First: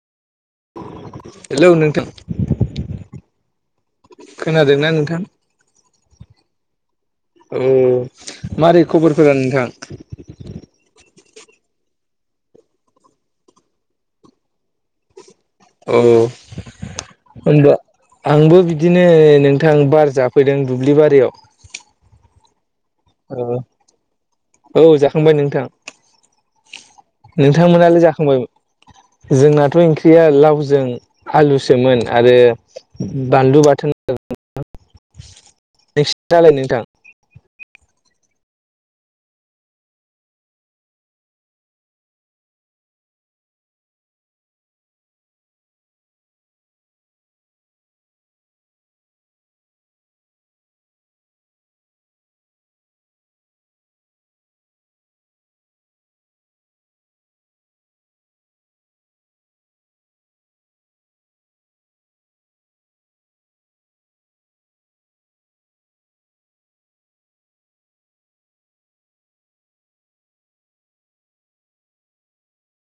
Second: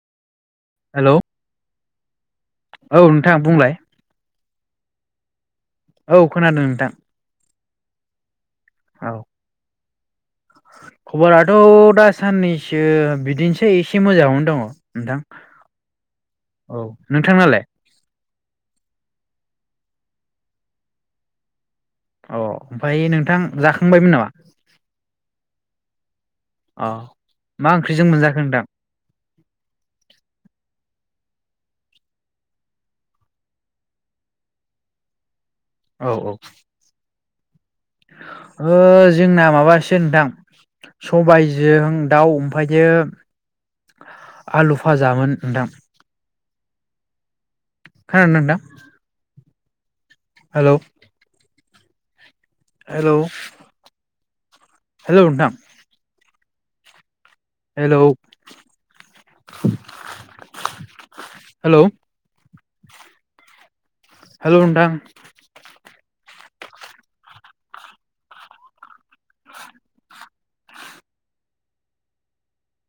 Hello hello नोंथां नोंथांं बुंलाय खोनादोंना नोंथां? औ खोनादों नोंथां। अ मारै औ खबरफोरा नोंथां? खबराथ' दासाननैसो बिदिनोसै एसे मोजाङावनो दङ नोंथां। औ औ नोंथांनालाय होनबा आंबो बिदिनो नों नोंथां बार जाफैदों दुब्लिबारियाव। अ ओमफ्राय नोंथां जाखांबायमोन नामा औ औ जाखांबाय नोंथां। अ मा नोंथांमोनालाय ओंख्रिजों मोनजाखो जाखांबायबो? नोंथां जोंनाथ' ओंख्रिया लावजों आलुसोमोन आरो बानलु बाथोन। औ औ नोंसिनियालाय नोंथां? ओ जोंना माबासो नोंथां सबायजों दाउ ओमफ्रायो आलु भाजामोन नोंथां। खोनादोना नोंथां? हेल'। हेलौ। हेलौ नोंथां। Hello hello. हेलौ नोंथां।